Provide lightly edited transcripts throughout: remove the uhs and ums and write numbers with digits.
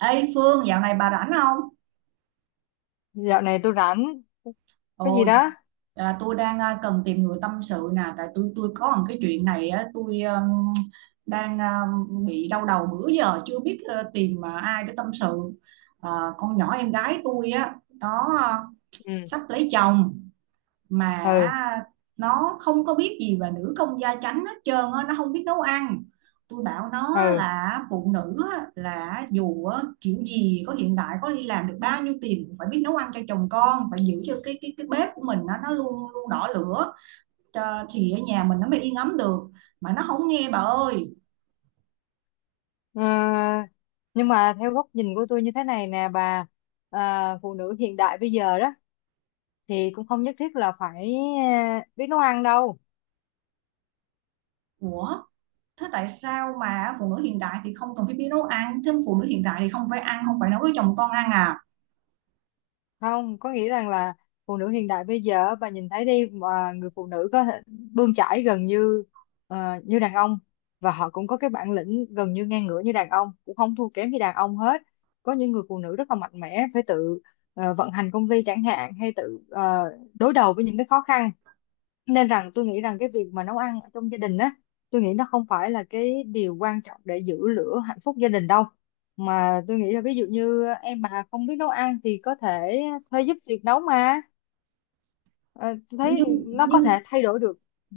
Ê Phương, dạo này bà rảnh không? Dạo này tôi rảnh. Cái gì Ồ. đó? À, tôi đang cần tìm người tâm sự nè, tại tôi có một cái chuyện này á. Tôi đang bị đau đầu bữa giờ chưa biết tìm ai để tâm sự. À, con nhỏ em gái tôi á, nó ừ sắp lấy chồng mà ừ nó không có biết gì về nữ công gia chánh hết trơn á, nó không biết nấu ăn. Tôi bảo nó ừ là phụ nữ là dù kiểu gì có hiện đại, có đi làm được bao nhiêu tiền cũng phải biết nấu ăn cho chồng con, phải giữ cho cái bếp của mình nó luôn luôn đỏ lửa, cho, thì ở nhà mình nó mới yên ấm được, mà nó không nghe bà ơi. Ờ, nhưng mà theo góc nhìn của tôi như thế này nè bà, phụ nữ hiện đại bây giờ đó thì cũng không nhất thiết là phải biết nấu ăn đâu. Ủa, thế tại sao mà phụ nữ hiện đại thì không cần phải biết nấu ăn, thêm phụ nữ hiện đại thì không phải ăn, không phải nấu với chồng con ăn à? Không có nghĩa rằng là phụ nữ hiện đại bây giờ, bà nhìn thấy đi, mà người phụ nữ có thể bươn chải gần như ờ, như đàn ông, và họ cũng có cái bản lĩnh gần như ngang ngửa như đàn ông, cũng không thua kém gì đàn ông hết. Có những người phụ nữ rất là mạnh mẽ, phải tự vận hành công ty chẳng hạn, hay tự đối đầu với những cái khó khăn. Nên rằng tôi nghĩ rằng cái việc mà nấu ăn ở trong gia đình á, tôi nghĩ nó không phải là cái điều quan trọng để giữ lửa hạnh phúc gia đình đâu. Mà tôi nghĩ là ví dụ như em mà không biết nấu ăn thì có thể thuê giúp việc nấu mà. Ờ, tôi thấy nhưng nó có nhưng thể thay đổi được. Ừ.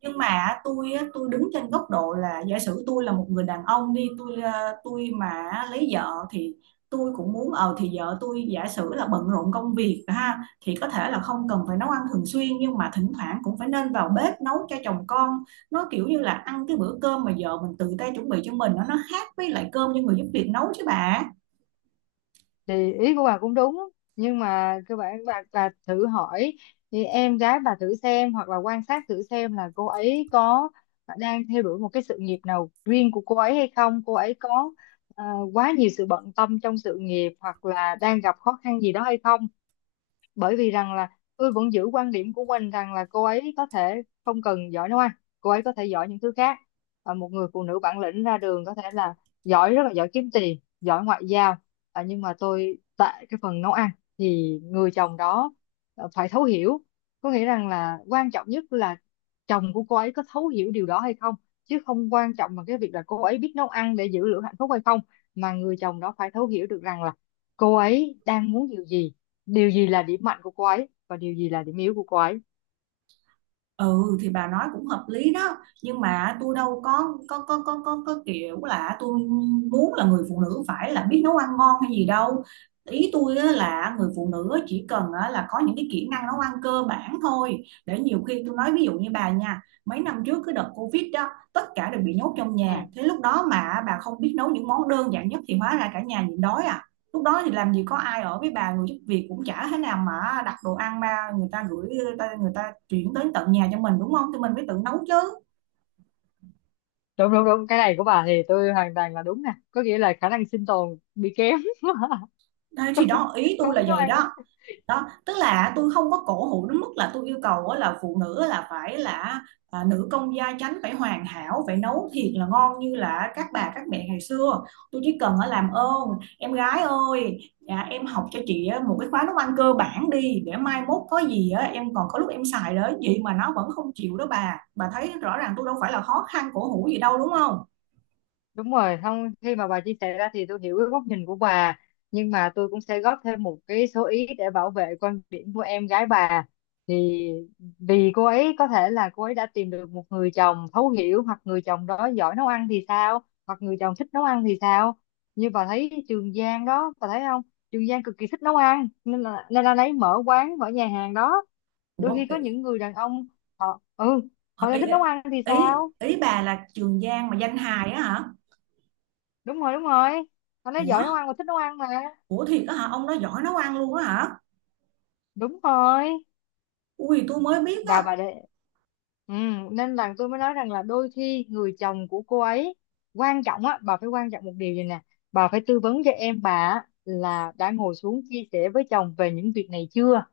nhưng mà tôi á, tôi đứng trên góc độ là giả sử tôi là một người đàn ông đi, tôi mà lấy vợ thì tôi cũng muốn. Ờ thì vợ tôi giả sử là bận rộn công việc ha, thì có thể là không cần phải nấu ăn thường xuyên, nhưng mà thỉnh thoảng cũng phải nên vào bếp nấu cho chồng con. Nó kiểu như là ăn cái bữa cơm mà vợ mình tự tay chuẩn bị cho mình nó khác với lại cơm do người giúp việc nấu chứ bà. Thì ý của bà cũng đúng, nhưng mà cơ bản bà thử hỏi thì em gái bà thử xem, hoặc là quan sát thử xem là cô ấy có đang theo đuổi một cái sự nghiệp nào riêng của cô ấy hay không, cô ấy có ờ, quá nhiều sự bận tâm trong sự nghiệp hoặc là đang gặp khó khăn gì đó hay không. Bởi vì rằng là tôi vẫn giữ quan điểm của mình rằng là cô ấy có thể không cần giỏi nấu ăn, cô ấy có thể giỏi những thứ khác. Ờ, một người phụ nữ bản lĩnh ra đường có thể là giỏi, rất là giỏi kiếm tiền, giỏi ngoại giao. Ờ, nhưng mà tôi tại cái phần nấu ăn thì người chồng đó phải thấu hiểu. Có nghĩa rằng là quan trọng nhất là chồng của cô ấy có thấu hiểu điều đó hay không, chứ không quan trọng bằng cái việc là cô ấy biết nấu ăn để giữ lửa hạnh phúc hay không. Mà người chồng đó phải thấu hiểu được rằng là cô ấy đang muốn điều gì, điều gì là điểm mạnh của cô ấy và điều gì là điểm yếu của cô ấy. Ừ thì bà nói cũng hợp lý đó, nhưng mà tôi đâu có kiểu là tôi muốn là người phụ nữ phải là biết nấu ăn ngon hay gì đâu. Ý tôi á là người phụ nữ chỉ cần á là có những cái kỹ năng nấu ăn cơ bản thôi, để nhiều khi tôi nói ví dụ như bà nha, mấy năm trước cái đợt Covid đó tất cả đều bị nhốt trong Ừ. nhà, thế lúc đó mà bà không biết nấu những món đơn giản nhất thì hóa ra cả nhà nhịn đói à. Lúc đó thì làm gì có ai ở với bà, người giúp việc cũng chả thế nào mà đặt đồ ăn ra, người ta gửi người ta chuyển tới tận nhà cho mình đúng không, thì mình phải tự nấu chứ. Đúng đúng đúng, cái này của bà thì tôi hoàn toàn là đúng nè, có nghĩa là khả năng sinh tồn bị kém Đấy, thì đó ý tôi không là biết nấu vậy ăn. đó. Đó tức là tôi không có cổ hủ đến mức là tôi yêu cầu á là phụ nữ là phải là nữ công gia chánh phải hoàn hảo, phải nấu thiệt là ngon như là các bà các mẹ ngày xưa. Tôi chỉ cần ở làm ơn, em gái ơi, dạ, em học cho chị á một cái khóa nấu ăn cơ bản đi, để mai mốt có gì á em còn có lúc em xài đó, vậy mà nó vẫn không chịu đó Bà thấy rõ ràng tôi đâu phải là khó khăn cổ hủ gì đâu, đúng không? Đúng rồi, không, khi mà bà chia sẻ ra thì tôi hiểu cái góc nhìn của bà, nhưng mà tôi cũng sẽ góp thêm một cái số ý để bảo vệ quan điểm của em gái bà. Thì vì cô ấy có thể là cô ấy đã tìm được một người chồng thấu hiểu, hoặc người chồng đó giỏi nấu ăn thì sao, hoặc người chồng thích nấu ăn thì sao. Như bà thấy Trường Giang đó, bà thấy không? Trường Giang cực kỳ thích nấu ăn nên là lấy mở quán, mở nhà hàng đó. Ủa, Đôi khi ý, có những người đàn ông họ họ lại ý, thích nấu ăn thì ý sao? ý bà là Trường Giang mà danh hài á hả? Đúng rồi đúng rồi, anh ấy giỏi Ủa. nấu ăn mà, thích nấu ăn mà. Ủa thiệt á hả? Ông đó giỏi nấu ăn luôn á hả? Đúng rồi. Ui tôi mới biết Và á. bà để ừ, nên là tôi mới nói rằng là đôi khi người chồng của cô ấy quan trọng á bà, phải quan trọng một điều gì nè. Bà phải tư vấn cho em bà á, là đã ngồi xuống chia sẻ với chồng về những việc này chưa.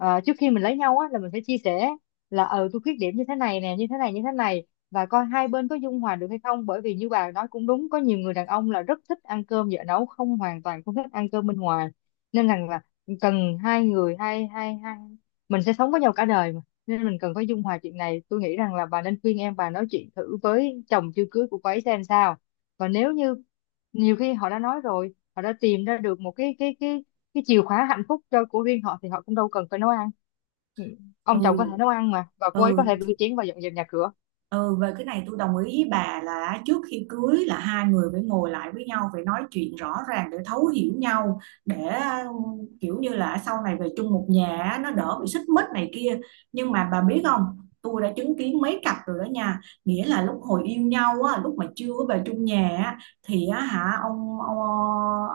Ờ, trước khi mình lấy nhau á là mình phải chia sẻ là ờ tôi khuyết điểm như thế này nè, như thế này như thế này, và coi hai bên có dung hòa được hay không. Bởi vì như bà nói cũng đúng, có nhiều người đàn ông là rất thích ăn cơm vợ nấu, không hoàn toàn không thích ăn cơm bên ngoài. Nên rằng là cần hai người, hai hai hai mình sẽ sống với nhau cả đời mà. Nên mình cần phải dung hòa chuyện này. Tôi nghĩ rằng là bà nên khuyên em bà nói chuyện thử với chồng chưa cưới của cô ấy xem sao. Và nếu như nhiều khi họ đã nói rồi, họ đã tìm ra được một cái chìa khóa hạnh phúc cho của riêng họ thì họ cũng đâu cần phải nấu ăn. Ừ, Ừ. ông chồng có thể nấu ăn mà, và cô ấy có Ừ. thể rửa chén và dọn dẹp nhà cửa. Ừ, về cái này tôi đồng ý với bà là trước khi cưới là hai người phải ngồi lại với nhau, phải nói chuyện rõ ràng để thấu hiểu nhau, để ừ, kiểu như là sau này về chung một nhà á, nó đỡ bị xích mích này kia. Nhưng mà bà biết không, tôi đã chứng kiến mấy cặp rồi đó nha, nghĩa là lúc hồi yêu nhau á, lúc mà chưa có về chung nhà á, thì á, hả ông ông,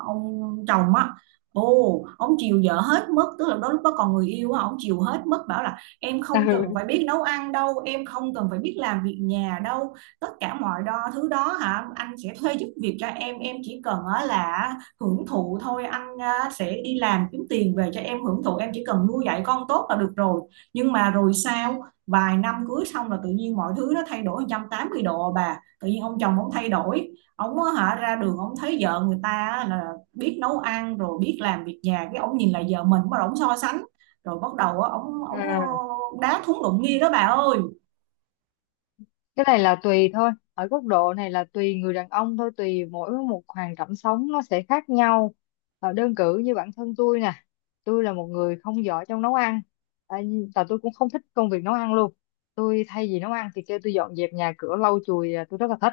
ông chồng á ông chiều vợ hết mất, tức là đó lúc đó còn người yêu á, ông chiều hết mất, bảo em không cần phải biết nấu ăn đâu, em không cần phải biết làm việc nhà đâu, tất cả mọi đo thứ đó hả, anh sẽ thuê giúp việc cho em chỉ cần á là hưởng thụ thôi, anh sẽ đi làm kiếm tiền về cho em hưởng thụ, em chỉ cần nuôi dạy con tốt là được rồi. Nhưng mà rồi sao, vài năm cưới xong là tự nhiên mọi thứ nó thay đổi 180 độ à bà, tự nhiên ông chồng ông thay đổi, ông hả ra đường ông thấy vợ người ta là biết nấu ăn rồi biết làm việc nhà, cái ông nhìn lại vợ mình bắt đầu ông so sánh, rồi bắt đầu á ổng Ừ. ổng ờ, đá thúng đụng nghi đó bà ơi. Cái này là tùy thôi, ở góc độ này là tùy người đàn ông thôi, tùy mỗi một hoàn cảnh sống nó sẽ khác nhau. Ờ, đơn cử như bản thân tôi nè, tôi là một người không giỏi trong nấu ăn, à, và tôi cũng không thích công việc nấu ăn luôn. Tôi thay vì nấu ăn thì kêu tôi dọn dẹp nhà cửa lau chùi là tôi rất là thích.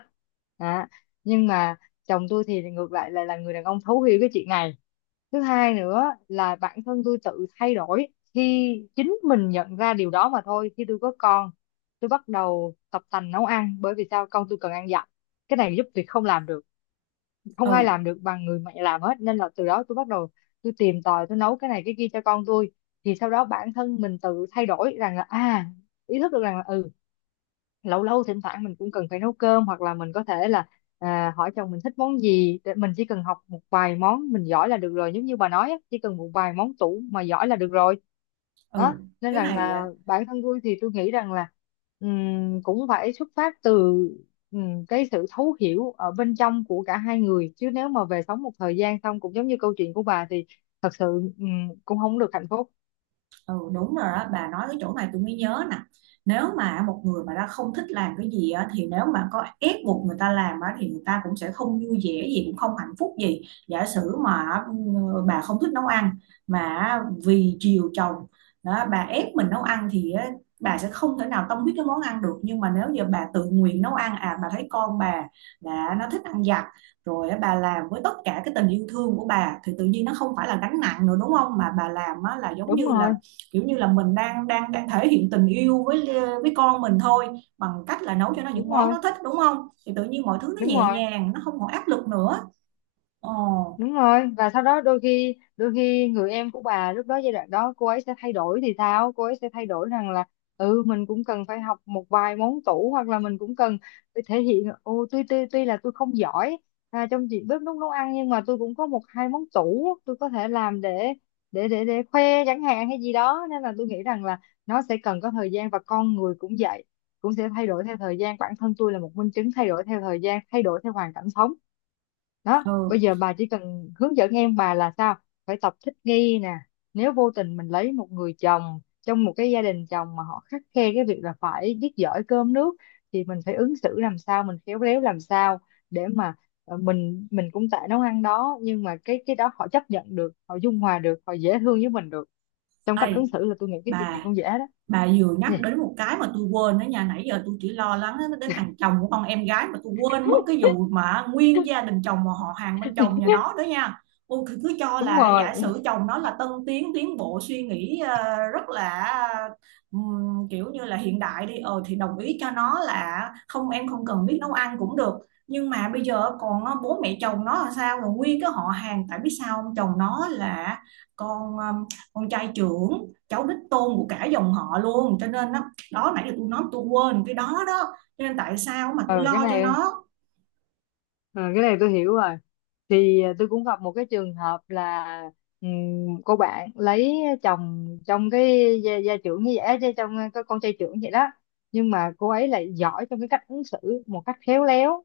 Đó. Nhưng mà chồng tôi thì ngược lại, là người đàn ông thấu hiểu cái chuyện này. Thứ hai nữa là bản thân tôi tự thay đổi khi chính mình nhận ra điều đó mà thôi. Khi tôi có con, tôi bắt đầu tập tành nấu ăn, bởi vì sao, con tôi cần ăn dặm, cái này giúp việc không làm được, không ai Ừ. làm được bằng người mẹ làm hết. Nên là từ đó tôi bắt đầu tôi tìm tòi, tôi nấu cái này cái kia cho con tôi. Thì sau đó bản thân mình tự thay đổi rằng là à, ý thức được rằng là ừ, lâu lâu thỉnh thoảng mình cũng cần phải nấu cơm, hoặc là mình có thể là hỏi chồng mình thích món gì để mình chỉ cần học một vài món mình giỏi là được rồi. Giống như bà nói á, chỉ cần một vài món tủ mà giỏi là được rồi. Ừ. Đó, nên Cái rằng này. là bản thân tôi thì tôi nghĩ rằng là cũng phải xuất phát từ cái sự thấu hiểu ở bên trong của cả hai người. Chứ nếu mà về sống một thời gian xong cũng giống như câu chuyện của bà thì thật sự ừm, cũng không được hạnh phúc. Ừ đúng rồi đó, bà nói cái chỗ này tôi mới nhớ nè, nếu mà một người mà đã không thích làm cái gì á, thì nếu mà có ép buộc người ta làm á, thì người ta cũng sẽ không vui vẻ gì, cũng không hạnh phúc gì. Giả sử mà ừ, bà không thích nấu ăn mà vì chiều chồng đó, bà ép mình nấu ăn thì á, bà sẽ không thể nào tâm huyết cái món ăn được. Nhưng mà nếu giờ bà tự nguyện nấu ăn, à bà thấy con bà là nó thích ăn giặt rồi á, bà làm với tất cả cái tình yêu thương của bà thì tự nhiên nó không phải là gánh nặng nữa đúng không, mà bà làm á, là giống như Đúng là rồi kiểu như là mình đang đang đang thể hiện tình yêu với con mình thôi, bằng cách là nấu cho nó đúng những món rồi. nó thích đúng không, thì tự nhiên mọi thứ nó Đúng nhẹ rồi nhàng, nó không còn áp lực nữa. Ồ. đúng rồi, và sau đó đôi khi, đôi khi người em của bà lúc đó, giai đoạn đó cô ấy sẽ thay đổi thì sao, cô ấy sẽ thay đổi rằng là ừ, mình cũng cần phải học một vài món tủ, hoặc là mình cũng cần phải thể hiện ô, tuy tuy tuy là tôi không giỏi trong việc bếp núc nấu ăn, nhưng mà tôi cũng có một hai món tủ tôi có thể làm để để khoe chẳng hạn hay gì đó. Nên là tôi nghĩ rằng là nó sẽ cần có thời gian, và con người cũng vậy, cũng sẽ thay đổi theo thời gian. Bản thân tôi là một minh chứng thay đổi theo thời gian, thay đổi theo hoàn cảnh sống. Đó, ừ bây giờ bà chỉ cần hướng dẫn em bà là sao, phải tập thích nghi nè. Nếu vô tình mình lấy một người chồng trong một cái gia đình chồng mà họ khắt khe cái việc là phải biết giỏi cơm nước, thì mình phải ứng xử làm sao, mình khéo léo làm sao để mà mình cũng tại nấu ăn đó, nhưng mà cái đó họ chấp nhận được, họ dung hòa được, họ dễ thương với mình được. Trong ê cách ứng xử là tôi nghĩ cái chuyện gì bà cũng dễ đó. bà vừa Nhỉ? nhắc đến một cái mà tôi quên đó nha, nãy giờ tôi chỉ lo lắng đến thằng chồng của con em gái mà tôi quên mất cái vụ mà nguyên gia đình chồng và họ hàng bên chồng nhà nó đó nha. Ôi, cứ cho Đúng là rồi. giả sử chồng nó là tân tiến tiến bộ suy nghĩ rất là kiểu như là hiện đại đi. Ờ thì đồng ý cho nó là không, em không cần biết nấu ăn cũng được, nhưng mà bây giờ còn bố mẹ chồng nó là sao, rồi nguyên cái họ hàng, tại biết sao không, chồng nó là con ờ, con trai trưởng, cháu đích tôn của cả dòng họ luôn, cho nên đó nãy giờ tôi nói tôi quên cái đó đó, cho nên tại sao mà tôi ừ, cái lo cho này nó. ừ, cái này tôi hiểu rồi. Thì tôi cũng gặp một cái trường hợp là cô bạn lấy chồng trong cái gia trưởng như vậy á, chứ trong cái con trai trưởng vậy đó. Nhưng mà cô ấy lại giỏi trong cái cách ứng xử một cách khéo léo.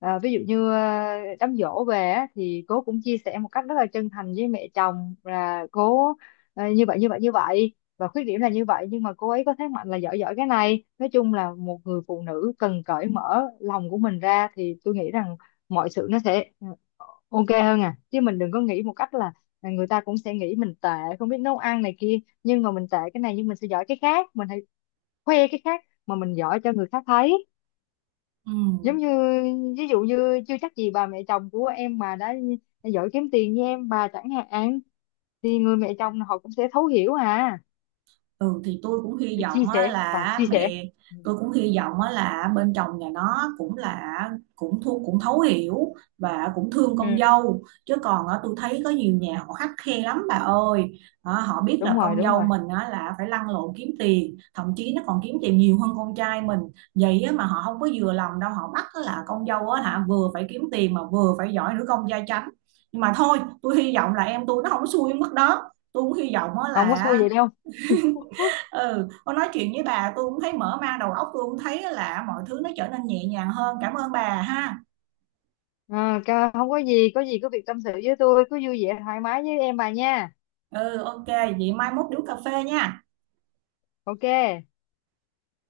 Ví dụ như đám giỗ về á, thì cô cũng chia sẻ một cách rất là chân thành với mẹ chồng là cô như vậy như vậy như vậy, và khuyết điểm là như vậy, nhưng mà cô ấy có thế mạnh là giỏi giỏi cái này. Nói chung là một người phụ nữ cần cởi mở lòng của mình ra thì tôi nghĩ rằng mọi sự nó sẽ ok hơn. À chứ mình đừng có nghĩ một cách là người ta cũng sẽ nghĩ mình tệ, không biết nấu ăn này kia, nhưng mà mình tệ cái này, nhưng mình sẽ giỏi cái khác. Mình hãy khoe cái khác mà mình giỏi cho người khác thấy. Ừ. Giống như ví dụ như chưa chắc gì bà mẹ chồng của em mà đã giỏi kiếm tiền như em bà chẳng hạn, thì người mẹ chồng họ cũng sẽ thấu hiểu à Ừ thì tôi cũng hy để chia vọng á, sẻ và là chia sẻ. mẹ Ừ, tôi cũng hy vọng á, là bên chồng nhà nó cũng là cũng thu cũng thấu hiểu và cũng thương con ừ dâu, chứ còn á, tôi thấy có nhiều nhà họ khắt khe lắm bà ơi. Ờ, họ biết đúng là rồi con đúng dâu rồi, mình á, là phải lăn lộn kiếm tiền, thậm chí nó còn kiếm tiền nhiều hơn con trai mình vậy á, mà họ không có vừa lòng đâu, họ bắt á, là con dâu á, hả vừa phải kiếm tiền mà vừa phải giỏi nữ công gia chánh. Nhưng mà thôi tôi hy vọng là em tôi nó không có xui mất đó, tôi cũng hy vọng á, không có xui là vậy đâu. ừ con nói chuyện với bà tôi cũng thấy mở mang đầu óc, tôi cũng thấy là mọi thứ nó trở nên nhẹ nhàng hơn, cảm ơn bà ha. Không có gì, có gì cứ việc tâm sự với tôi, cứ vui vẻ thoải mái với em bà nha. Ừ ok vậy mai mốt đi uống cà phê nha. Ok.